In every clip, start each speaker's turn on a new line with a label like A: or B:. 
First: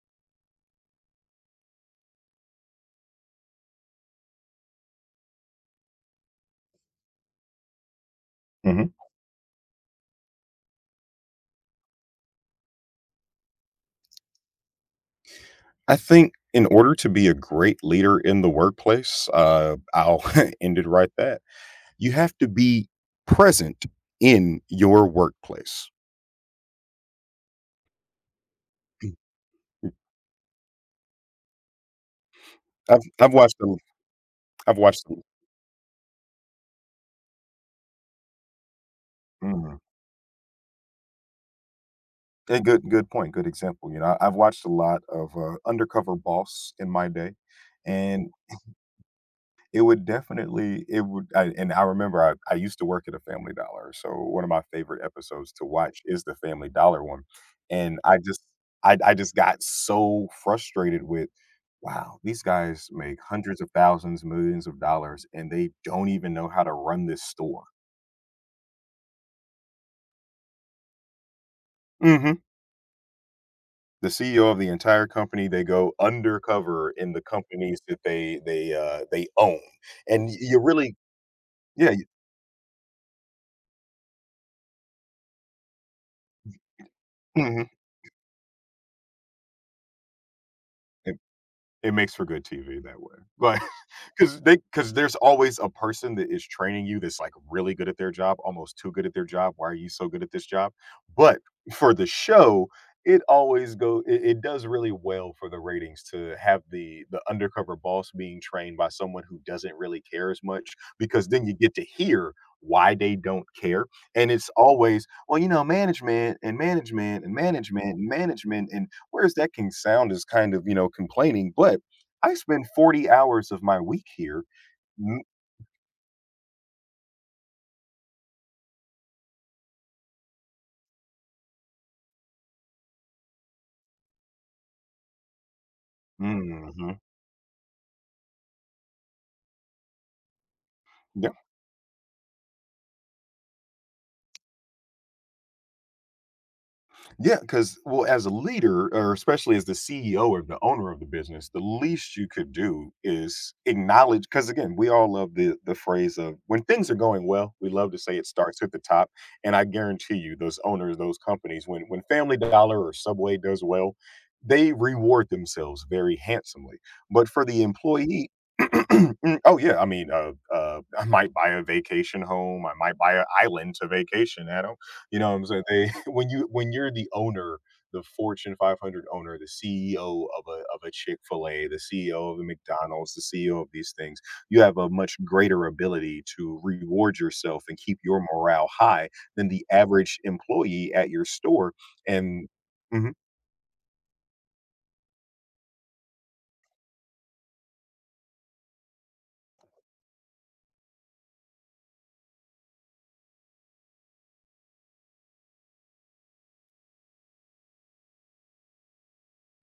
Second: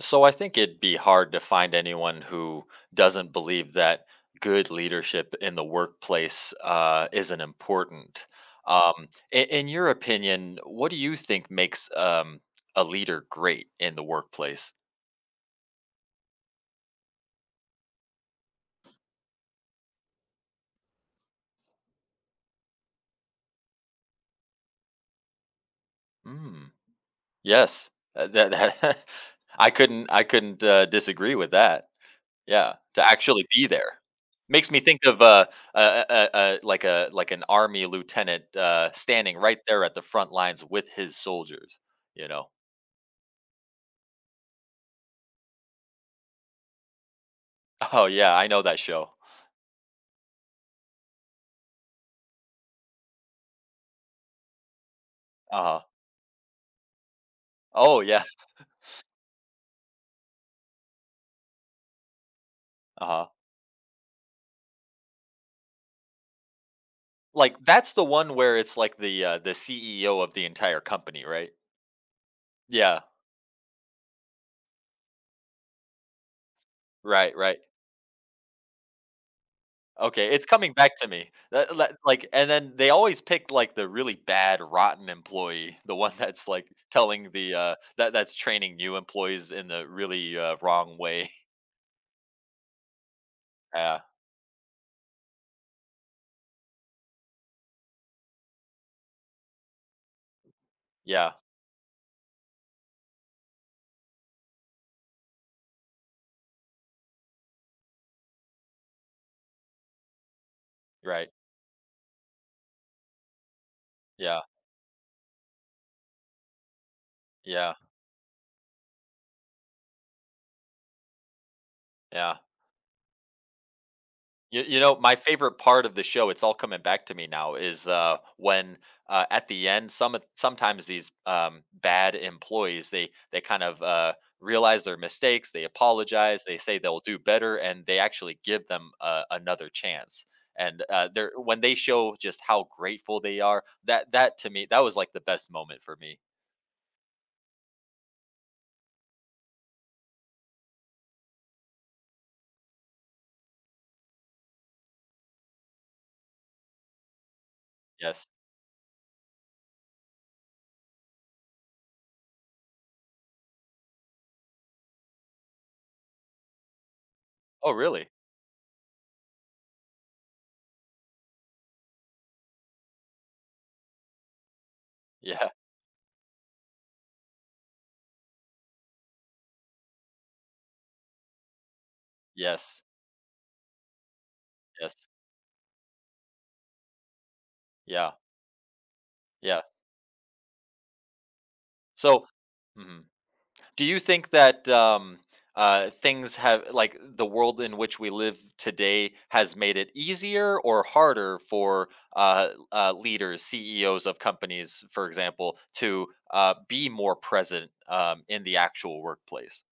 A: So I think it'd be hard to find anyone who doesn't believe that good leadership in the workplace isn't important.
B: Mhm.
A: In your opinion, what do you think makes a leader great in the workplace?
B: I think in order to be a great leader in the workplace, I'll end it right there. You have to be present in your workplace.
A: Mm, yes, uh, that, that I couldn't I couldn't uh, disagree with that. Yeah,
B: I've
A: to
B: I've
A: actually
B: watched
A: be
B: a
A: there. Makes
B: I've
A: me think
B: watched a
A: of, a a like an army lieutenant, standing right
B: mhm.
A: there at the front lines with his soldiers, you know?
B: A good point, good example, you know, I've watched a lot of, Undercover Boss in my day,
A: Oh,
B: and
A: yeah, I know that show.
B: It would definitely it would I and I remember I used to work at a Family Dollar, so one of my favorite episodes to
A: Uh-huh.
B: watch is the Family Dollar one, and
A: Oh, yeah,
B: I just got so frustrated with, "Wow, these guys make
A: uh-huh.
B: hundreds of thousands, millions of dollars, and they don't even know how to run this
A: Like,
B: store."
A: that's the one where it's like the CEO of the entire company, right?
B: Mhm.
A: Yeah.
B: The CEO of the entire company, they go undercover in the
A: Right, right.
B: companies that they own, and
A: Okay,
B: y
A: it's
B: you
A: coming back
B: really
A: to me. That
B: Yeah,
A: that
B: y
A: like and then they always pick, like, the really bad, rotten employee, the one that's, like, telling the,
B: mhm.
A: that that's training new employees in the really, wrong way.
B: It makes for good TV that way. Like,
A: Yeah,
B: because there's always a person that is training you that's, like, really good at their job, almost too good at their job, "Why are you so good at this job?"
A: yeah,
B: But for the show, it always go it it does really well for the ratings to have the undercover boss being trained by someone who doesn't really care as much, because
A: right.
B: then you get to hear why they don't care, and
A: Yeah,
B: it's always, "Well, you know, management and management and
A: yeah,
B: management and management." and Whereas that can sound as kind of, you know, complaining, but
A: yeah,
B: I
A: yeah.
B: spend 40 hours of my week here.
A: You know, my
B: Mm,
A: favorite part of the show, it's all coming back to me now, is, when, at the end, sometimes these, bad employees, they kind of, realize their mistakes, they apologize, they say they'll
B: mhm.
A: do better, and they actually give them a another chance, and, they're when they show just how grateful they are, that to me that was, like, the best moment for me.
B: Yeah, because well, as a leader, or especially as the CEO or the owner of the business, the least you could do is acknowledge. Because again, we all love the phrase of when things are going well, we love to say
A: Yes.
B: it starts at the top. And I guarantee you, those owners, those companies, when Family Dollar or Subway does well, they reward themselves very handsomely. But for the
A: Oh, really?
B: employee. Mm, oh yeah, I mean, I might buy a vacation home. I might buy an island to vacation at. You know what I'm
A: Yeah.
B: saying? They when you're the owner, the Fortune 500 owner, the CEO of a Chick-fil-A, the CEO of a
A: Yes.
B: McDonald's, the CEO of these things, you have a
A: Yes.
B: much greater ability to reward yourself and keep
A: Yeah.
B: your morale high than
A: Yeah.
B: the average employee at your store,
A: So.
B: and
A: Mhm.
B: Mhm.
A: Do you think that things have like the world in which we live today has made it easier or harder for leaders, CEOs of companies, for example, to be more present in the actual workplace?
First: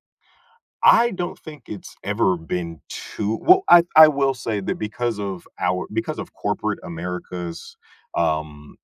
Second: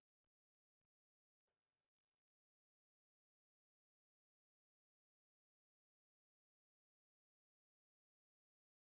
B: I don't think it's ever been too well, I will say that because of corporate America's, um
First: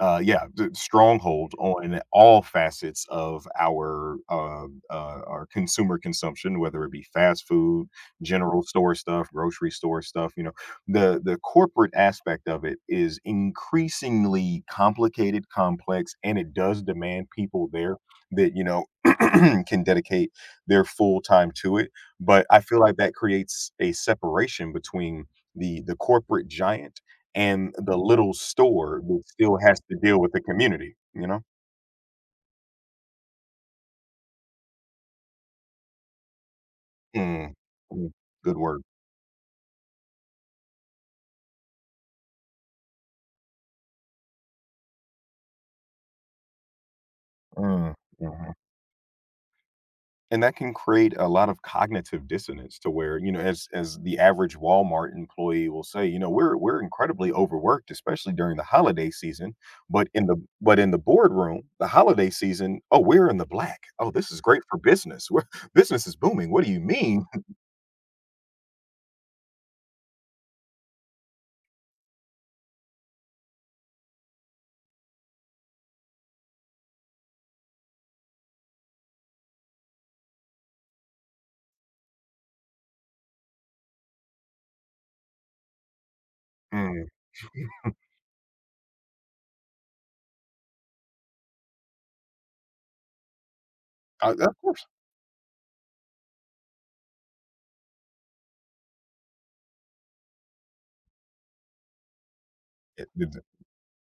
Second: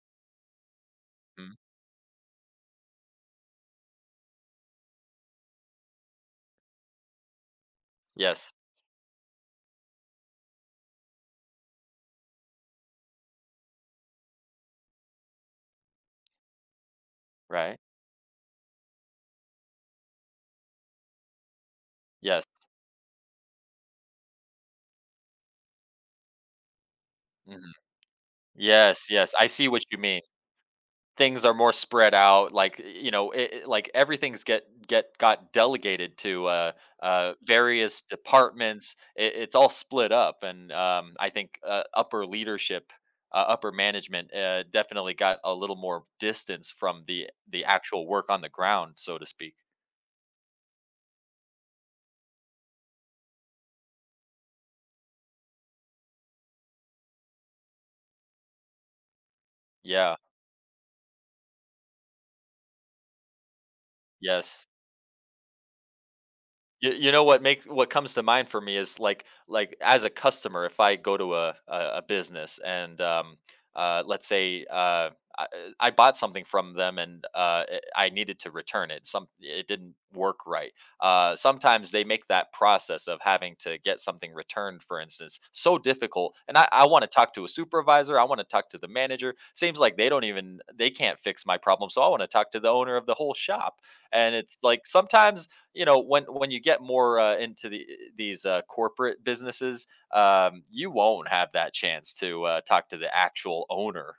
B: Yeah, the stronghold
A: Mm,
B: on all facets of our consumer consumption, whether it be fast food,
A: yes,
B: general store stuff, grocery store stuff, you know, the corporate aspect of it is increasingly complicated, complex, and it does demand people
A: right.
B: there that, you know, can dedicate their full time to it.
A: Yes.
B: But I feel like that creates a separation between the corporate giant
A: Mhm.
B: and the little store
A: Yes,
B: that
A: yes. I
B: still
A: see
B: has
A: what you
B: to deal
A: mean.
B: with the community, you know?
A: Things are more spread out like you know like everything's get got delegated to
B: Mm,
A: various
B: mm, good word.
A: departments. It's all split up, and I think upper leadership, upper management definitely got a little more distance from the
B: Mm,
A: actual work on the
B: mhm.
A: ground, so to speak.
B: And that can create a lot of cognitive dissonance to where, you know, as the average Walmart employee will say, you know, we're incredibly overworked, especially during the holiday season.
A: Yeah,
B: But in the boardroom, the holiday season, oh, we're in the black. Oh, this is great
A: yes.
B: for business. We're, business is booming. What do you
A: You know
B: mean?
A: what makes what comes to mind for me is like as a customer, if I go to a business and let's say I, I bought something from them, and I needed to return it, some it didn't work right. Sometimes they make that process of having to get something returned, for instance, so difficult. And I want
B: Mm,
A: to talk to a supervisor, I want to talk to the manager. Seems like they don't even they can't fix my problem, so I want to talk to the owner of the whole shop. And
B: of
A: it's
B: course,
A: like sometimes you know when you get more into these corporate businesses, you won't have that chance to talk to the
B: it-
A: actual owner.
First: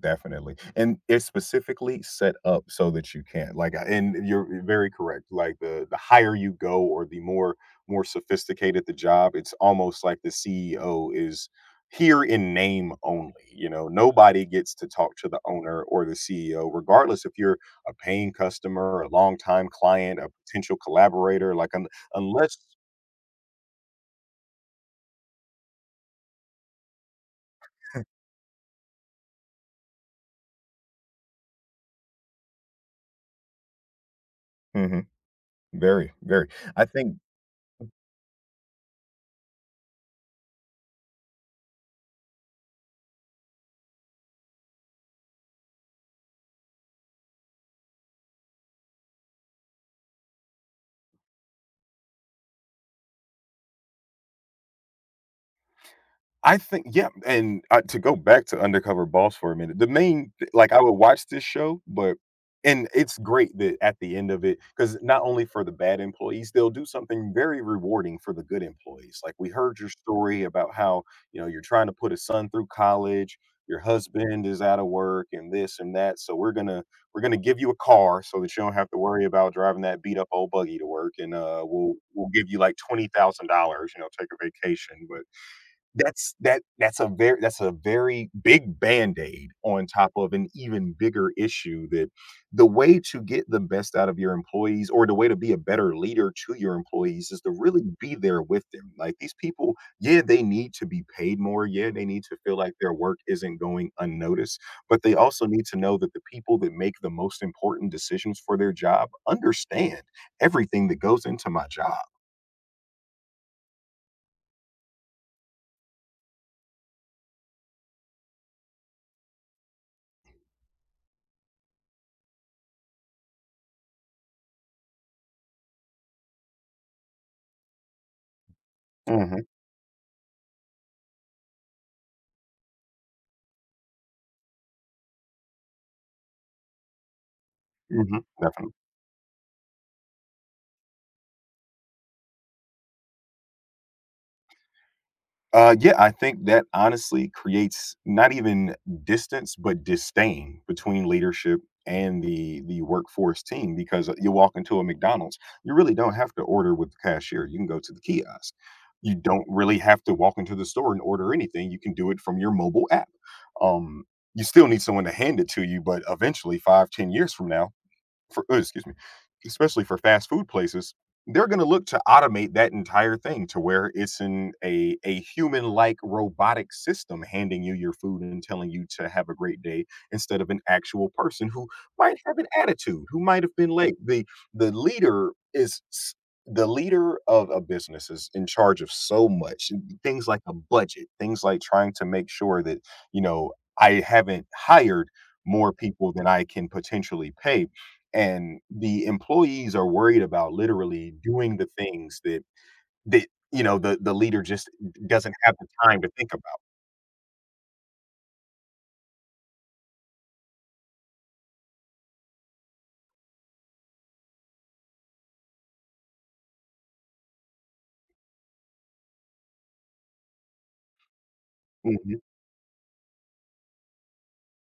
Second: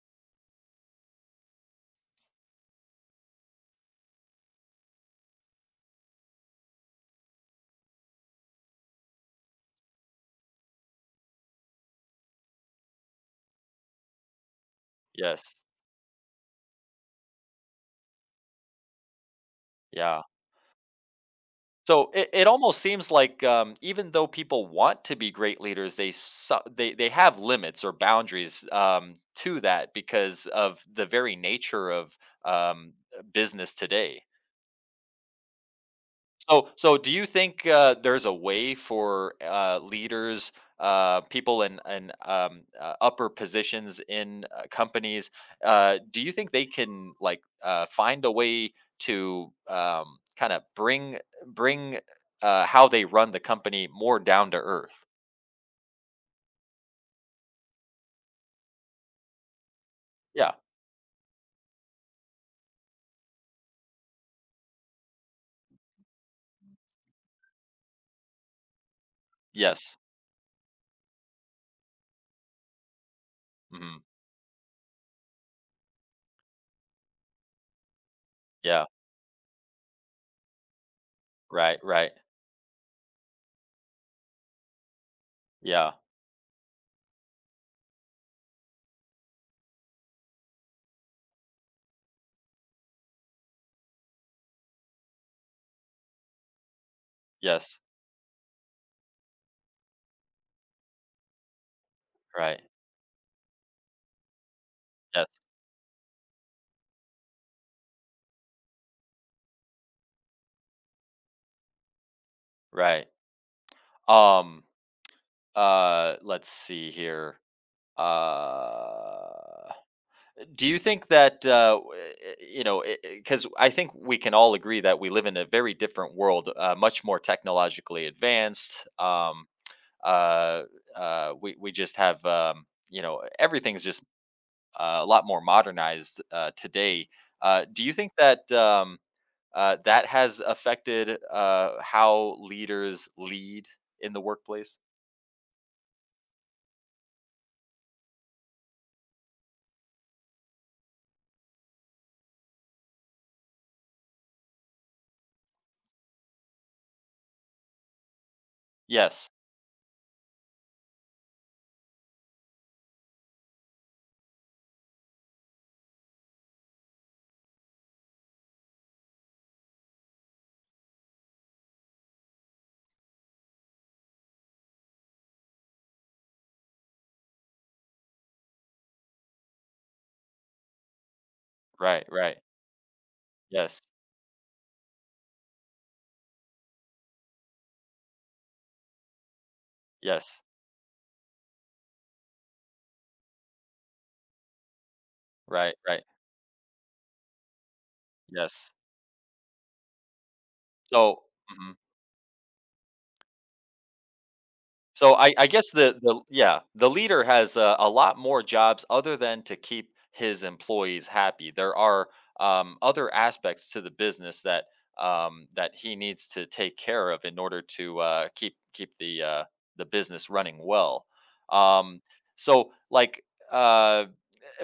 B: Definitely, and it's specifically set up so that you can't like, and you're eh, very correct. Like the higher you go, or the more sophisticated the job, it's almost like the CEO is here in name only. You know, nobody gets to talk to the
A: Yes.
B: owner or the CEO, regardless if you're a paying customer, a longtime client,
A: Yeah.
B: a potential collaborator. Like,
A: So it
B: unless
A: almost seems like even though people want to be great leaders, they have limits or boundaries to that, because of the very nature of um, business today.
B: Mhm. Very, very,
A: So,
B: I
A: so do
B: think
A: you think there's a way for leaders, people in upper positions in companies? Do you think they can like find a way to kind of bring how they run the company more down to earth?
B: I think yeah, and, to go back to Undercover Boss for a minute, the main
A: Yeah.
B: like, I would watch this show, but and it's great that at the end of it, because not only for the bad employees, they'll do something very rewarding for the good employees, like, "We heard your
A: Yes.
B: story about how, you know, you're trying to put a son through college, your
A: Hmm.
B: husband is out of work, and this and that, so we're gonna give you a car so that you don't
A: Yeah.
B: have to worry about driving that beat up old buggy to work, and,
A: Right. Right.
B: we'll give you, like, $20,000, you know, take a vacation," but
A: Yeah.
B: that's a very big Band-Aid on top of an even bigger issue that the way to get the best out of your employees or the way to be a better leader to your employees is to
A: Yes.
B: really be there with them. Like these people, yeah, they need to be paid more. Yeah, they need to feel
A: Right.
B: like their work isn't going unnoticed, but they
A: Yes.
B: also need to know that the people that make the most important decisions for their job understand everything that goes into my job.
A: Right. Um. Let's see here. Uh. Do you think that you know? Because I think we can all agree that we live in a very different world, much more technologically advanced.
B: Mhm,
A: Uh, we just have you know everything's just a lot more modernized today. Do you think
B: mhm,
A: that
B: definitely.
A: that has affected how leaders lead in the workplace?
B: Yeah, I think that honestly creates not even distance, but disdain between leadership and the workforce team because you walk into a McDonald's, you really don't have to order with the cashier. You can go to the kiosk. You
A: Yes.
B: don't really have to walk into the store and order anything. You can do it from your mobile app. Um, you still need someone to hand it to you, but eventually, 5, 10 years from now, for excuse me, especially for fast food places, they're going to look to automate that entire thing to where it's in a human-like robotic system handing you your food and telling you to have a great day instead of an actual person who
A: Right.
B: might have
A: Right.
B: an attitude, who might have been
A: Yes.
B: late. The leader is s- the leader of a business is in charge of so much things
A: Yes.
B: like a budget, things like trying to make sure that, you know, I haven't hired more
A: Right. Right.
B: people than I can potentially pay and
A: Yes.
B: the employees are worried about literally
A: So.
B: doing the
A: Mm-hmm.
B: things that you know, the leader just
A: So I
B: doesn't
A: I
B: have the
A: guess
B: time to
A: the
B: think about.
A: yeah, the leader has a lot more jobs other than to keep his employees happy. There are other aspects to the business that that he needs to take care of in order to keep keep the business running well. Um,
B: Mhm,
A: so like, uh,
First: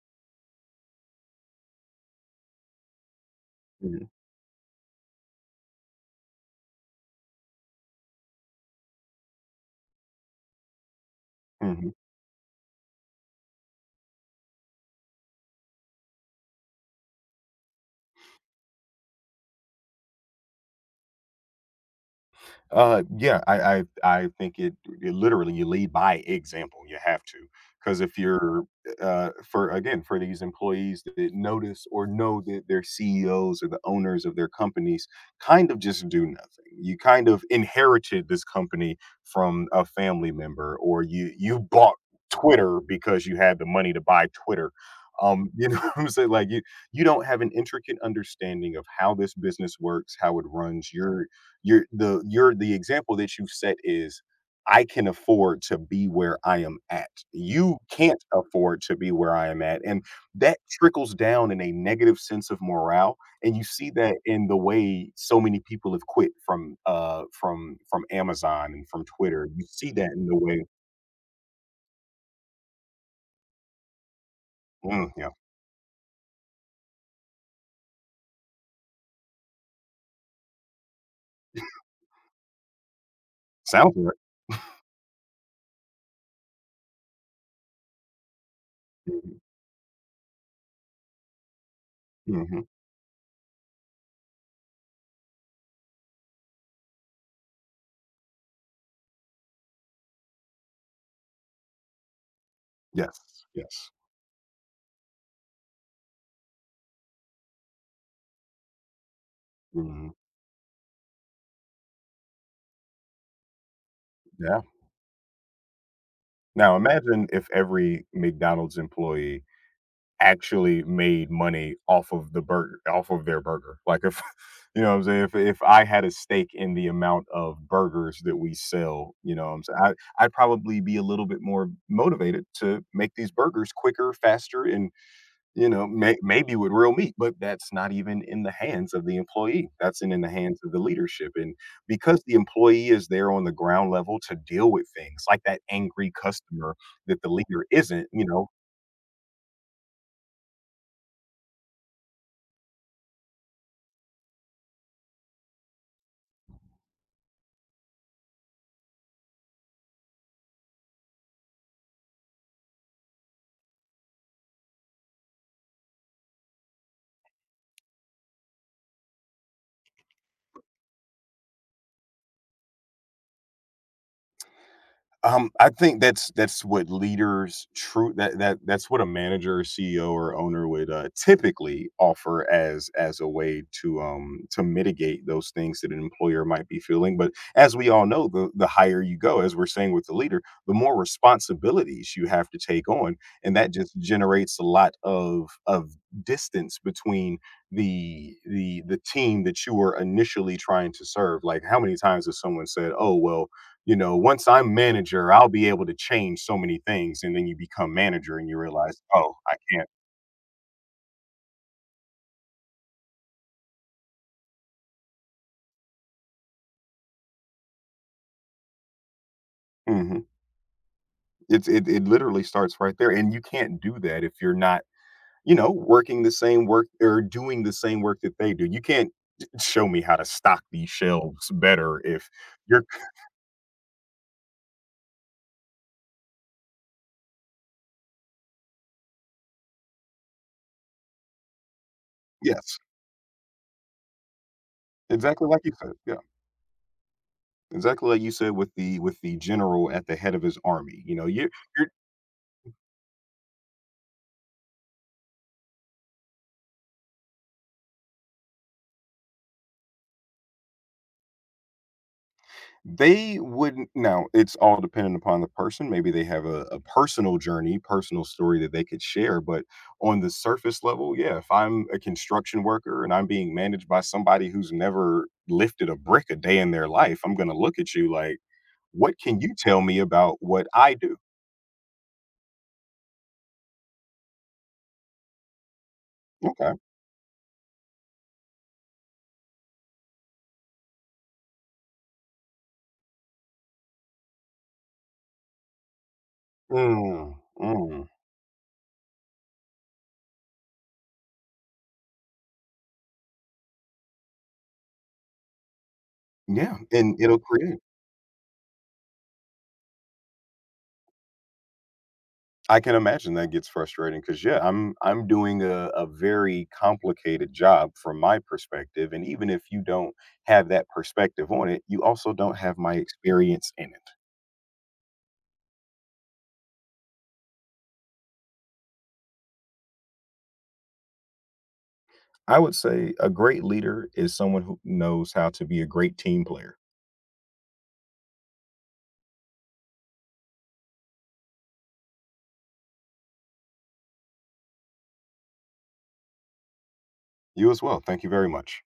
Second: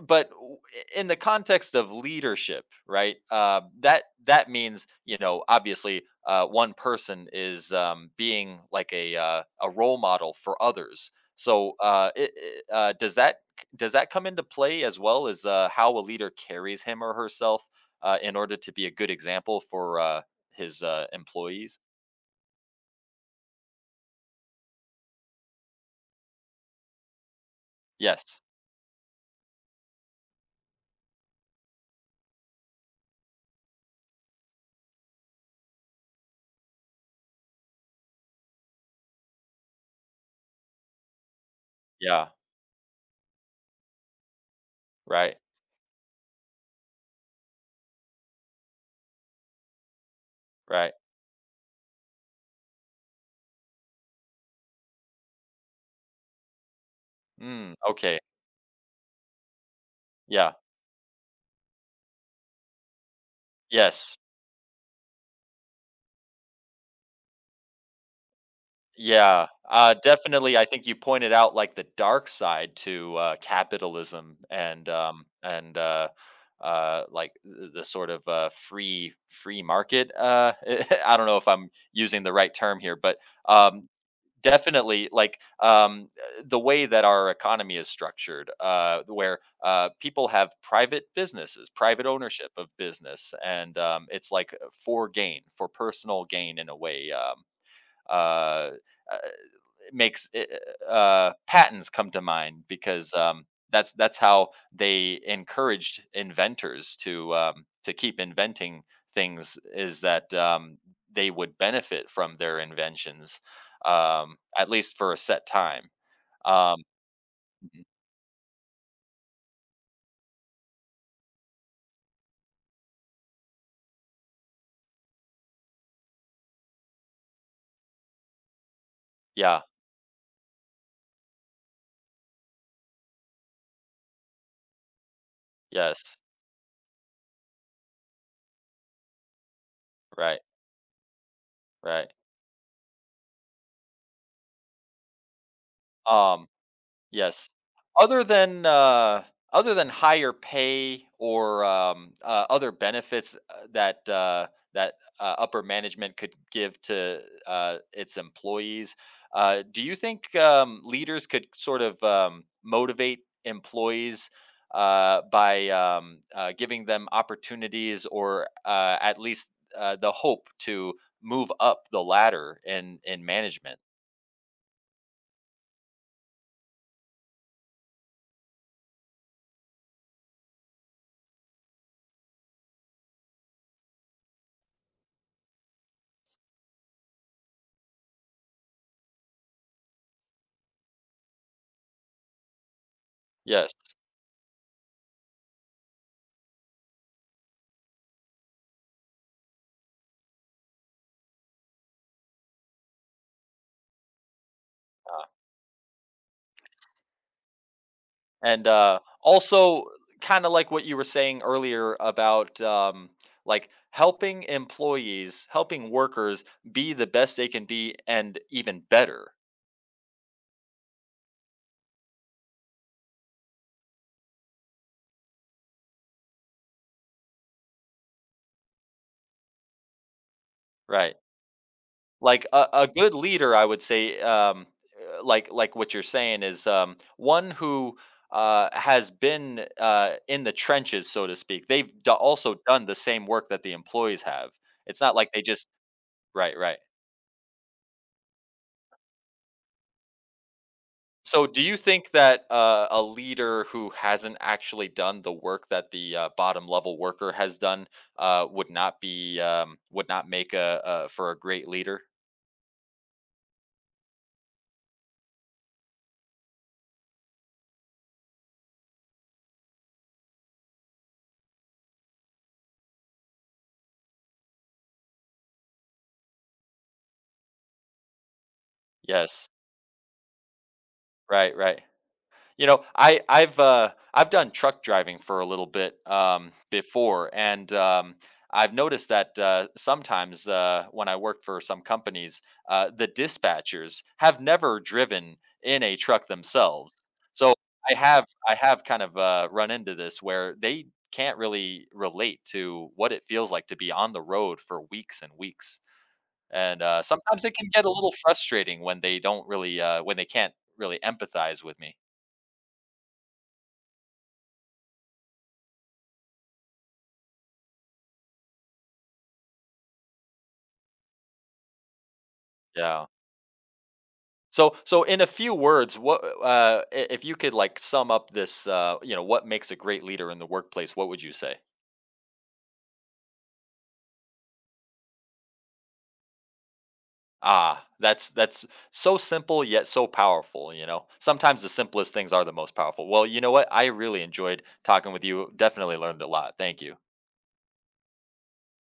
A: but w- in the context of leadership, right? That
B: mhm,
A: that means you know obviously one person is being like a role model for others. So
B: mhm.
A: does that come into play, as well as how a leader carries him or herself in order to be a good example for his employees?
B: Yeah, I think it literally you lead by example. You have to, because if
A: Yes.
B: you're, for again, for these employees that notice or know that their CEOs or the owners of their companies kind of just do nothing. You kind of inherited this company from a family member, or you bought
A: Yeah.
B: Twitter because you had the money to buy Twitter.
A: Right.
B: You know what I'm saying? Like you don't have an intricate understanding of how this business works, how it runs.
A: Right.
B: You're the example that you set is, "I can afford to be where I am at.
A: Mm,
B: You
A: okay.
B: can't afford to be where I am at," and
A: Yeah.
B: that trickles down in a negative sense of morale, and you see that
A: Yes.
B: in the way so many people have quit from, from Amazon and from
A: Yeah,
B: Twitter. You see that in the
A: definitely.
B: way
A: I think you pointed out like the dark side to capitalism and
B: Mm, yeah.
A: the sort of free free market. I don't know if I'm using the right term here, but um,
B: Sounds right.
A: definitely like the way that our economy is structured,
B: Mhm,
A: where people have private businesses, private ownership
B: mhm.
A: of business, and it's like for gain, for personal gain in a way. Uh, it makes patents come to mind, because
B: Yes, yes.
A: that's how they encouraged inventors to keep inventing things, is
B: Mhm,
A: that they would benefit from their inventions
B: yeah.
A: at least for a set time.
B: Now
A: Um,
B: imagine if
A: mhm.
B: every McDonald's employee actually made money off of the burger off of their burger. Like if you know what I'm saying, if I had a stake in the amount of burgers that we sell, you know what
A: Yeah.
B: I'm saying, I I'd probably be a little bit more motivated to make these burgers quicker, faster, and you know,
A: Yes.
B: maybe with real meat, but that's not even in the hands of the employee. That's in the
A: Right.
B: hands of the leadership. And
A: Right.
B: because the employee is there on the ground level to deal with things like that angry
A: Um,
B: customer that the
A: yes.
B: leader isn't,
A: Other
B: you know,
A: than, higher pay or, other benefits, that, upper management could give to, its employees, do you think, leaders could sort of, motivate employees, by giving them opportunities or, at least, the hope to move up the ladder in management?
B: I think that's what leaders true that that's what a manager, or CEO, or owner would typically offer as a way to mitigate those things that an employer might be feeling. But as we all know, the higher you go, as we're saying with the leader, the more responsibilities you have to take on, and that
A: Yes.
B: just generates a lot of distance between the team that you were initially trying to serve. Like how many times has someone said, "Oh well." You know, once I'm manager, I'll be able to change so many things. And then you become manager and you
A: And
B: realize, oh, I
A: also,
B: can't.
A: kind of like what you were saying earlier about like helping employees, helping workers be the best they can be and even better,
B: Hmm. It literally starts right there. And you can't do that if you're not, you know, working the same work or doing the same work that they do. You can't show me how to stock these
A: right?
B: shelves better if
A: Like
B: you're
A: a good leader, I would say, like what you're saying is one who has been in the trenches, so to speak. They've also
B: yes,
A: done the same work that the employees have. It's not like they
B: exactly like
A: just
B: you said. Yeah,
A: right, right.
B: exactly like you said with the general at the head of his army, you know,
A: So,
B: you
A: do you think that a leader who hasn't actually done the work that the bottom level worker has done would not be would not make a for a great leader?
B: They wouldn't now, it's all dependent upon the person, maybe they have a personal journey, personal story that they could share, but on the surface level, yeah, if I'm a construction worker and I'm being managed by somebody who's never lifted a brick a day in their life, I'm gonna look at you like, "What can
A: Yes,
B: you tell me about what I do?"
A: right, right. You know, I've done truck driving for a little bit
B: Okay.
A: before, and I've noticed that sometimes when I work for some companies, the dispatchers have never driven in a truck themselves.
B: Mm,
A: So I
B: mm.
A: have I have kind of run into this where they can't really relate to what it feels like to be on the road for weeks and weeks.
B: Yeah,
A: And
B: and it'll
A: sometimes it can
B: create
A: get a little frustrating when they don't really when they can't really empathize with me.
B: I can imagine that gets frustrating because yeah, I'm doing a very complicated job from my perspective. And even if you don't have that perspective on it, you also don't have my
A: Yeah.
B: experience in it.
A: So so in a few words, what if you could like sum up this you know what makes a great leader in the workplace, what would you say?
B: I would say a great leader is someone who knows how to be a great team player.
A: Ah, that's so simple yet so powerful, you know. Sometimes the simplest things are the most powerful. Well, you know what? I really enjoyed talking with you. Definitely learned a lot. Thank you.
B: You as well. Thank you very much.